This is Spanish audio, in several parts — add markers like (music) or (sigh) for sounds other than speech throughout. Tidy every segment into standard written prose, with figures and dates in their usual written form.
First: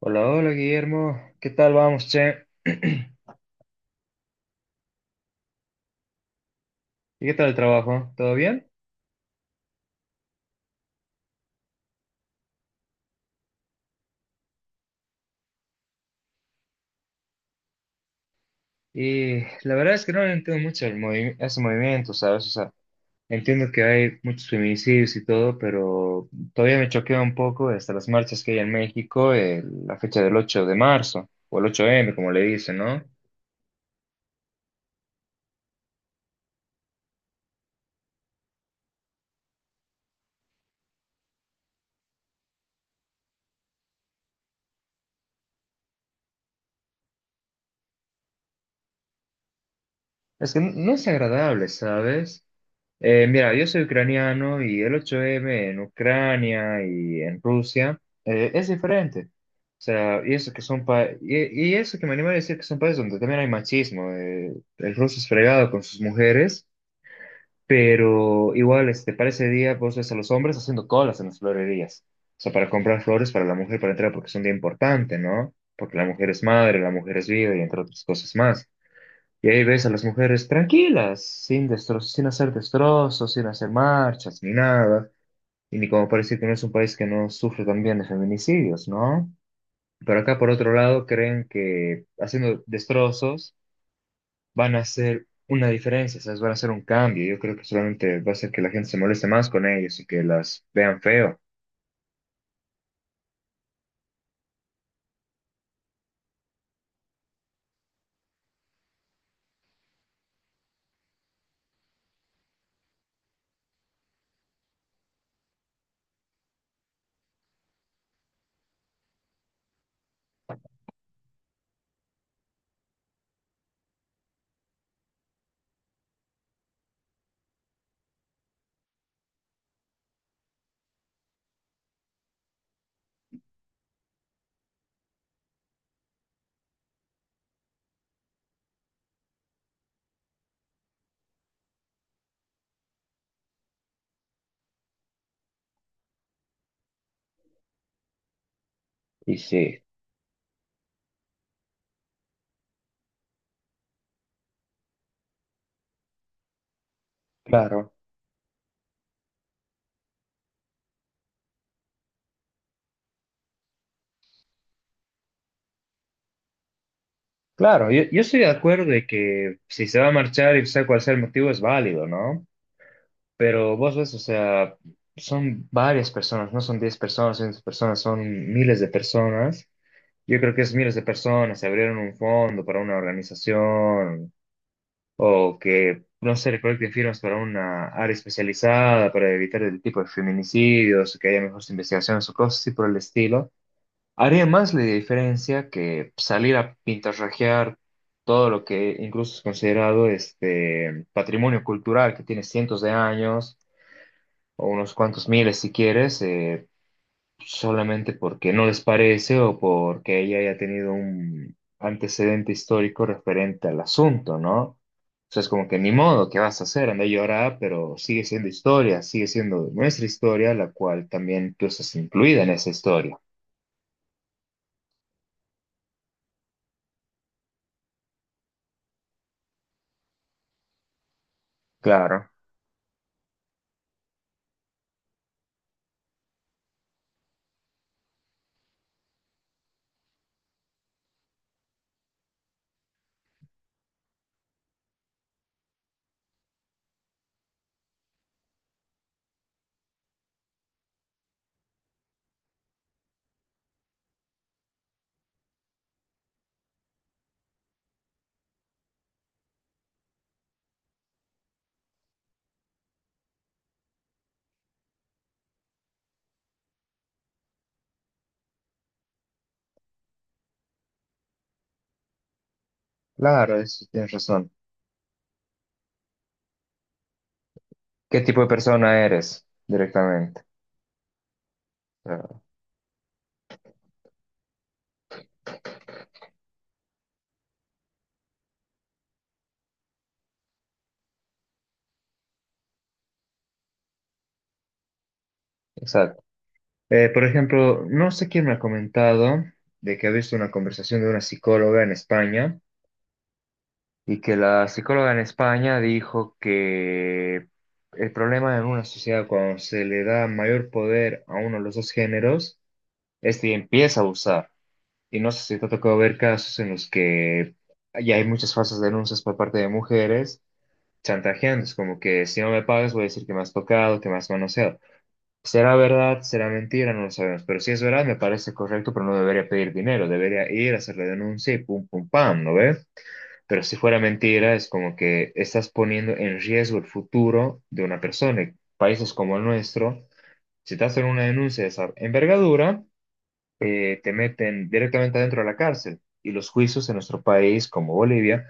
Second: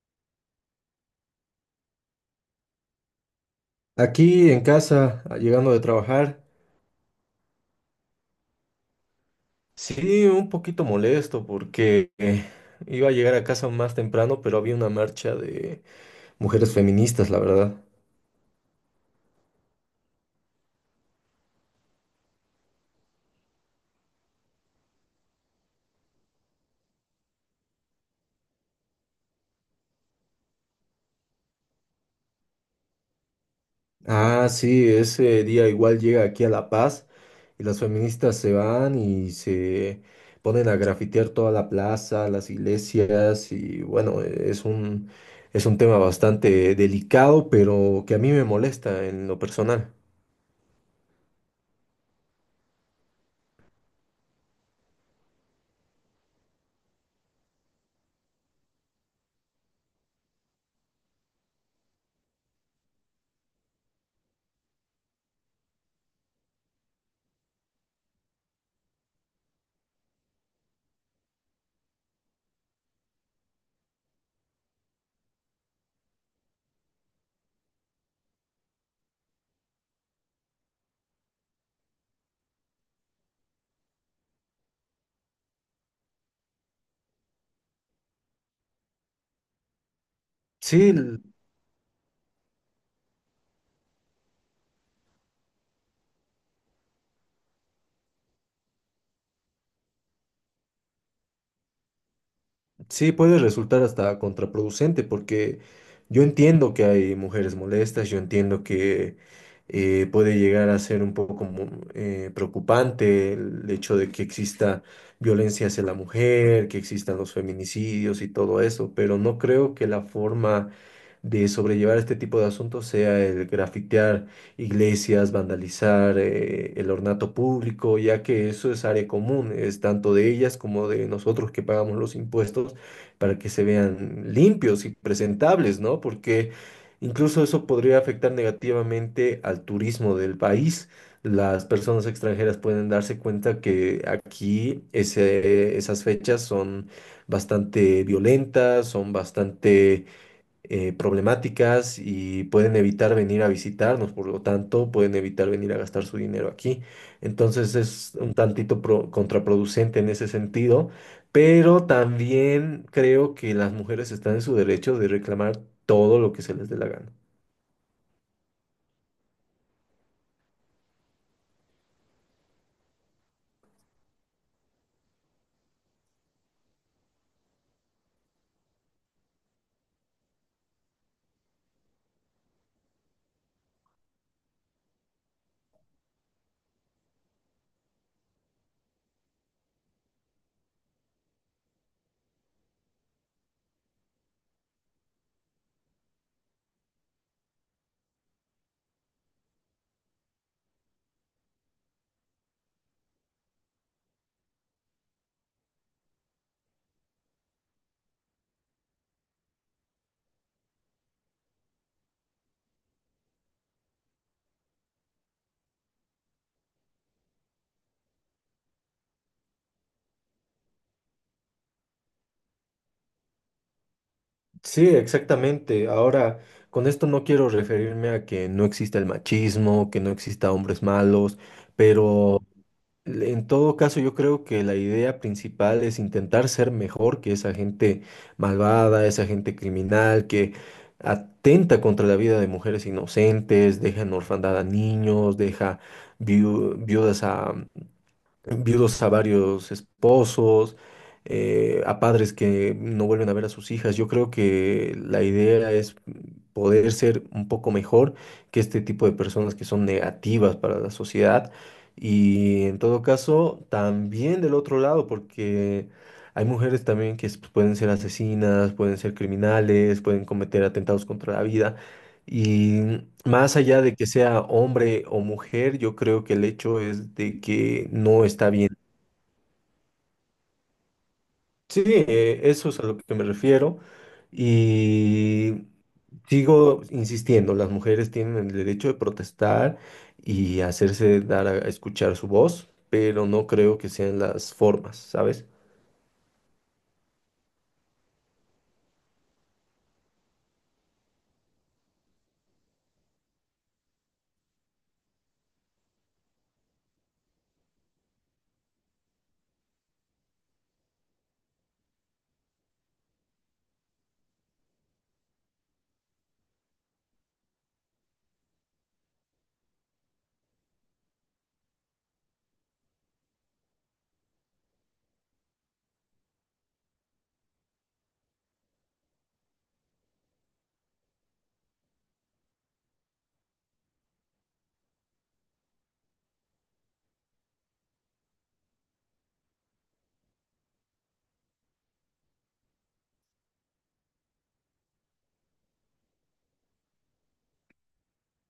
Hola, hola Guillermo, ¿qué tal vamos, che? (clears throat) Aquí en casa, llegando de trabajar, ¿Y qué tal el trabajo? ¿Todo bien? sí, un poquito molesto porque iba a llegar a casa más temprano, pero había una marcha de mujeres feministas, la verdad. Y la verdad es que no entiendo mucho el ese movimiento, ¿sabes? O sea, entiendo que hay muchos feminicidios y todo, pero todavía me choquea un poco hasta las marchas que hay en México, la fecha del 8 de marzo, o el 8M como le dicen, ¿no? Ah, sí, ese día igual llega aquí a La Paz y las feministas se van y se ponen a grafitear toda la plaza, las iglesias y bueno, es un tema bastante delicado, pero que a mí me molesta en lo personal. Es que no es agradable, ¿sabes? Mira, yo soy ucraniano y el 8M en Ucrania y en Rusia es diferente. O sea, y eso que son y eso que me anima a decir que son países donde también hay machismo. El ruso es fregado con sus mujeres, pero igual, para ese día vos ves a los hombres haciendo colas en las florerías. O sea, para comprar flores para la mujer para entrar porque es un día importante, ¿no? Porque la mujer es madre, la mujer es vida y entre otras cosas más. Y ahí ves a las mujeres tranquilas, sin destrozos, sin hacer destrozos, sin hacer marchas, ni nada. Y ni como parece que no es un país que no sufre también de feminicidios, ¿no? Pero acá, por otro Sí. lado, creen que haciendo destrozos van a hacer una diferencia, ¿sabes? Van a hacer un cambio. Yo creo que solamente va a hacer que la gente se moleste más con ellos y que las vean feo. Sí, puede resultar hasta contraproducente porque yo entiendo que hay mujeres molestas, yo entiendo que puede llegar a ser un poco preocupante el hecho de que exista violencia hacia la mujer, que existan los feminicidios y todo eso, pero no creo que la forma de sobrellevar este tipo de asuntos sea el grafitear iglesias, vandalizar el ornato público, ya que eso es área común, es tanto de ellas como de nosotros que pagamos los impuestos para que se vean limpios y presentables, ¿no? Porque incluso eso podría afectar negativamente al turismo del país. Las personas extranjeras pueden darse cuenta que aquí esas fechas son bastante violentas, son Y sí, bastante problemáticas y pueden evitar venir a visitarnos, por lo tanto, pueden evitar venir a gastar su dinero aquí. Entonces claro. es un tantito contraproducente en ese sentido, pero también creo que las mujeres están en su derecho de reclamar todo lo que se les dé la gana. Claro, yo estoy de acuerdo de que si se va a marchar y sea cual sea el motivo es válido, ¿no? Pero vos ves, o sea, son varias personas, no son 10 personas, 100 personas, son miles de personas. Yo creo que es miles de personas, se abrieron un fondo para una organización o que, no sé, recolecten firmas para una área especializada para evitar el tipo de feminicidios, que haya mejores investigaciones o cosas así por el estilo. Haría más la diferencia que salir a pintarrajear todo lo que incluso es considerado este patrimonio cultural que tiene cientos de años o unos cuantos miles si quieres, solamente porque no les parece o porque ella haya tenido un antecedente histórico referente al asunto, ¿no? O sea, es como que ni modo, ¿qué vas a hacer? Anda a llorar, pero sigue siendo historia, sigue siendo nuestra historia, la cual también tú estás incluida en esa historia. Sí, exactamente. Ahora, con esto no quiero referirme a que no exista el machismo, que no exista hombres malos, Claro, pero en todo caso, yo creo que la idea principal es intentar ser mejor que esa gente malvada, esa gente criminal que atenta contra la vida de mujeres inocentes, deja en orfandad a niños, deja viudas a, viudos a varios esposos, a padres que no vuelven a ver a sus hijas. Yo creo que la idea es poder ser un poco mejor que este tipo de personas que son negativas para la sociedad. Y en todo caso, también del otro lado, porque hay mujeres también que pueden ser asesinas, pueden ser criminales, pueden cometer atentados contra la vida. Y más claro, allá eso de que tienes sea razón. hombre o mujer, yo creo que el hecho es de que ¿Qué no tipo de está bien. persona eres directamente? Sí, Claro, eso es a lo que me refiero. Y sigo insistiendo, las mujeres tienen el derecho de protestar y hacerse dar a escuchar su voz, pero no creo que sean las formas, ¿sabes? exacto. Por ejemplo, no sé quién me ha comentado de que ha visto una conversación de una psicóloga en España y que la psicóloga en España dijo que el problema en una sociedad cuando se le da mayor poder a uno de los dos géneros, este empieza a abusar. Y no sé si te ha tocado ver casos en los que ya hay muchas falsas denuncias por parte de mujeres chantajeando, es como que si no me pagas voy a decir que me has tocado, que me has manoseado. Será verdad, será mentira, no lo sabemos. Pero si es verdad, me parece correcto, pero no debería pedir dinero. Debería ir a hacer la denuncia y pum, pum, pam, ¿no ve? Pero si fuera mentira, es como que estás poniendo en riesgo el futuro de una persona. Y países como el nuestro, si te hacen una denuncia de esa envergadura, te meten directamente adentro de la cárcel. Y los juicios en nuestro país, como Bolivia,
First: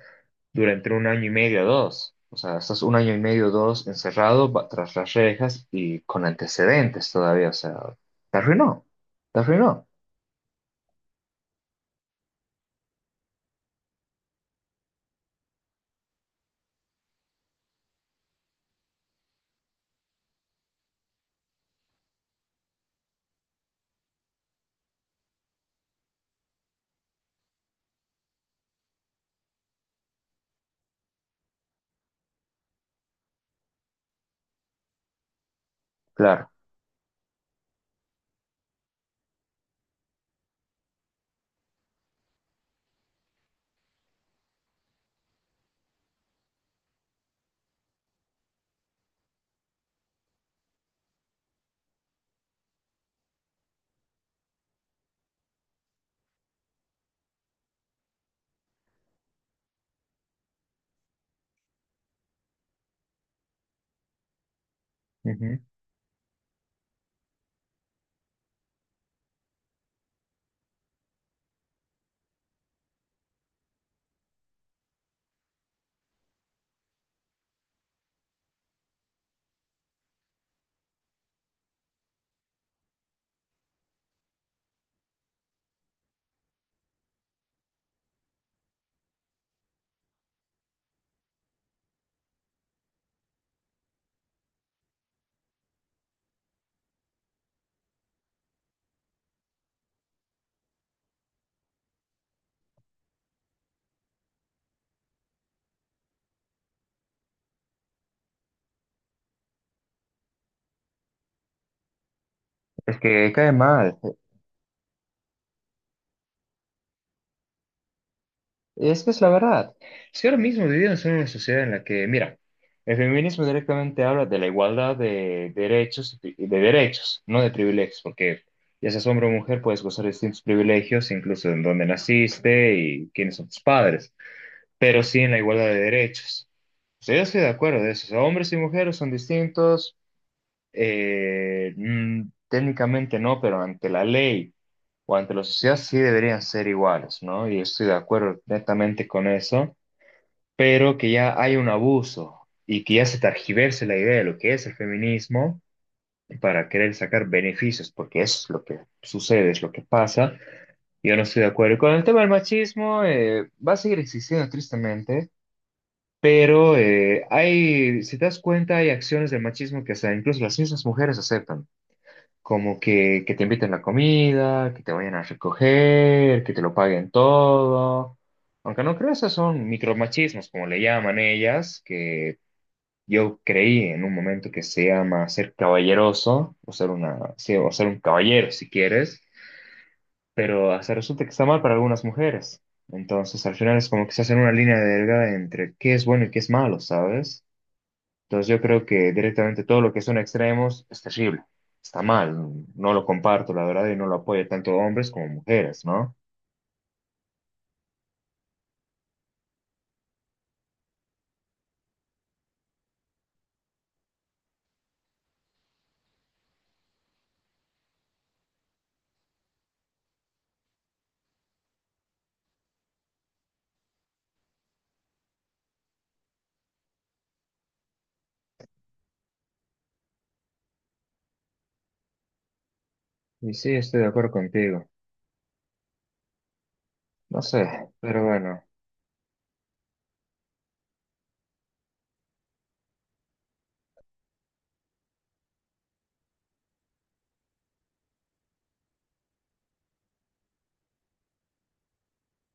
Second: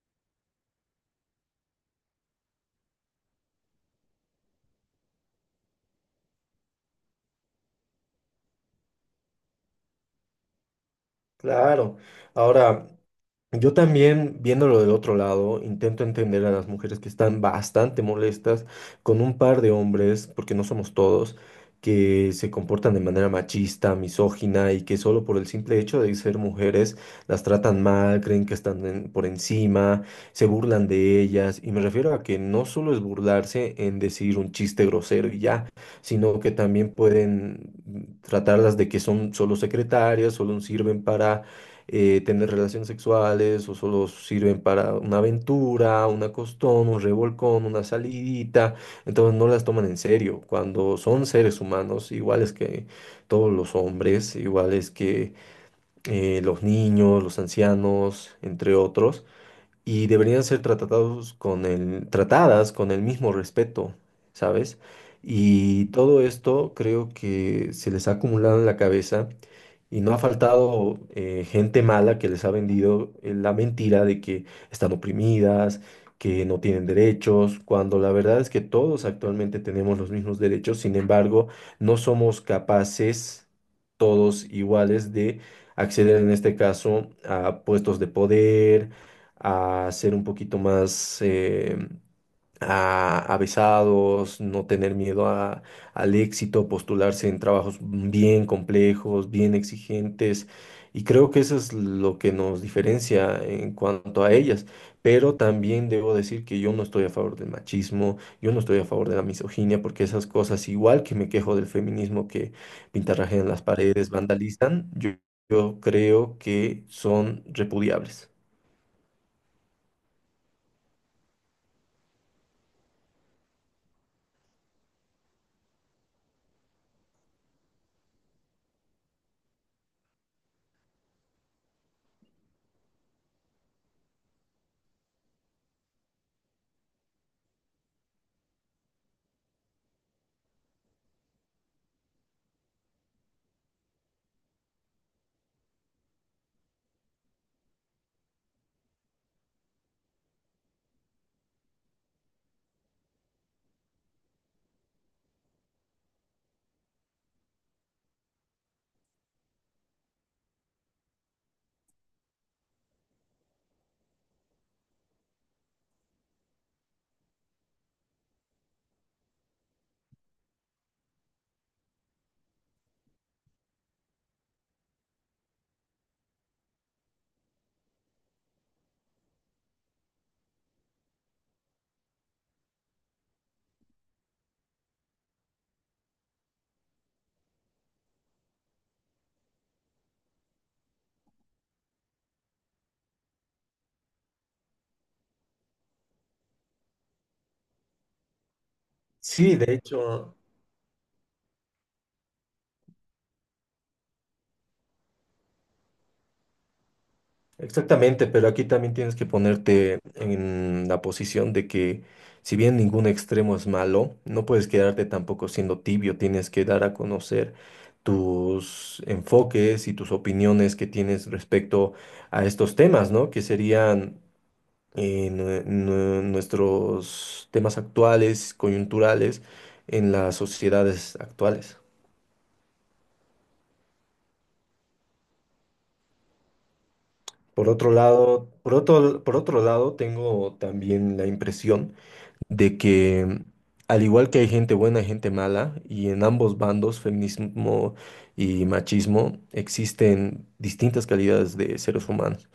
durante 1 año y medio, o dos. O sea, estás 1 año y medio, o dos, encerrado tras las rejas y con antecedentes todavía. O sea, te arruinó, te arruinó, Claro. Ahora, yo también, viéndolo del otro lado, intento entender a las mujeres que están bastante molestas con un par de hombres, porque no somos todos, que se comportan de manera machista, misógina y que solo por el simple hecho de ser mujeres las tratan mal, creen que están por encima, se burlan de ellas. Y me refiero a que no solo es burlarse en decir un chiste grosero y ya, sino claro. que también pueden tratarlas de que son solo secretarias, solo sirven para tener relaciones sexuales o solo sirven para una aventura, una costón, un revolcón, una salidita. Entonces no las toman en serio. Cuando son seres humanos, iguales que todos los hombres, iguales que los niños, los ancianos, entre otros, y deberían ser tratados con el, tratadas con el mismo respeto, ¿sabes? Ujú. Y todo esto creo que se les ha acumulado en la cabeza y no ha faltado gente mala que les ha vendido la mentira de que están oprimidas, que no tienen derechos, cuando la verdad es que todos actualmente tenemos los mismos derechos, sin embargo, no somos capaces todos iguales de acceder en este caso a puestos de poder, a ser un poquito más avesados, no tener miedo al éxito, postularse en trabajos bien complejos, bien exigentes. Y creo que eso es lo que nos diferencia en cuanto a ellas. Pero también debo decir que yo no estoy a favor del machismo, yo no estoy a favor de la misoginia, porque esas cosas, igual que me quejo del feminismo que Es que pintarrajean cae las mal. paredes, vandalizan, yo creo que son repudiables. Es que es la verdad. Si ahora mismo vivimos en una sociedad en la que, mira, el feminismo directamente habla de la igualdad de derechos, y de derechos, no de privilegios, porque ya seas hombre o mujer, puedes gozar de distintos privilegios, incluso en dónde naciste y quiénes son tus padres. Pero sí en la igualdad de derechos. O sea, yo estoy de acuerdo de eso. O sea, hombres y mujeres son distintos, técnicamente no, pero ante la ley o ante la sociedad sí deberían ser iguales, ¿no? Y estoy de acuerdo netamente con eso, pero que ya hay un abuso y que ya se targiverse la idea de lo que es el feminismo para querer sacar beneficios, porque eso es lo que sucede, es lo que pasa. Yo no estoy de acuerdo. Y con el tema del machismo, va a seguir existiendo tristemente pero si te das cuenta, hay acciones del machismo que hasta incluso las mismas mujeres aceptan, como que te inviten la comida, que te vayan a recoger, que te lo paguen todo. Aunque no creo, esos son micromachismos, como le llaman ellas, que yo creí en un momento que se llama ser caballeroso, o ser una, sí, o ser un caballero si quieres, pero hasta resulta que está mal para algunas mujeres. Entonces, al final es como que se hace una línea delgada entre qué es bueno y qué es malo, ¿sabes? Entonces yo creo que Sí, directamente de todo lo que son hecho. extremos es terrible, está mal, no lo comparto, la verdad, y no lo apoyo tanto hombres como mujeres, ¿no? Exactamente, pero aquí también tienes que ponerte en la posición de que si bien ningún extremo es malo, no puedes quedarte tampoco siendo tibio, tienes que dar a conocer tus enfoques y tus opiniones que tienes respecto a estos temas, ¿no? Que serían nuestros temas actuales, coyunturales en las sociedades actuales. Y sí, estoy de acuerdo contigo, no sé, pero bueno, Por otro lado, tengo también la impresión de que al igual que hay gente buena y gente mala, y en ambos bandos, feminismo y machismo, existen distintas calidades de seres humanos.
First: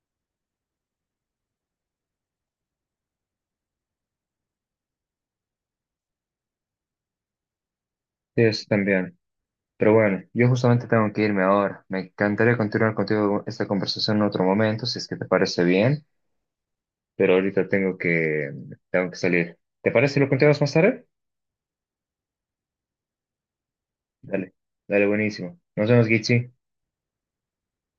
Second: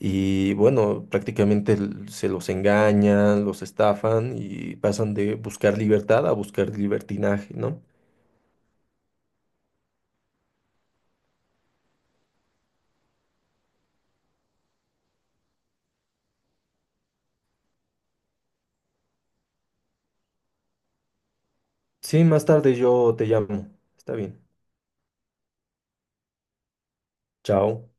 Y bueno, prácticamente se los engañan, los estafan y pasan de buscar libertad a buscar libertinaje, ¿no? sí, eso también. Pero bueno, yo justamente tengo que irme ahora. Me encantaría continuar contigo esta conversación en otro momento, si es que te parece bien, pero ahorita tengo que, salir. ¿Te parece si lo continuamos más tarde? Sí, más tarde yo te llamo. Está bien. Dale, dale, buenísimo. Nos vemos, Gichi. Chao.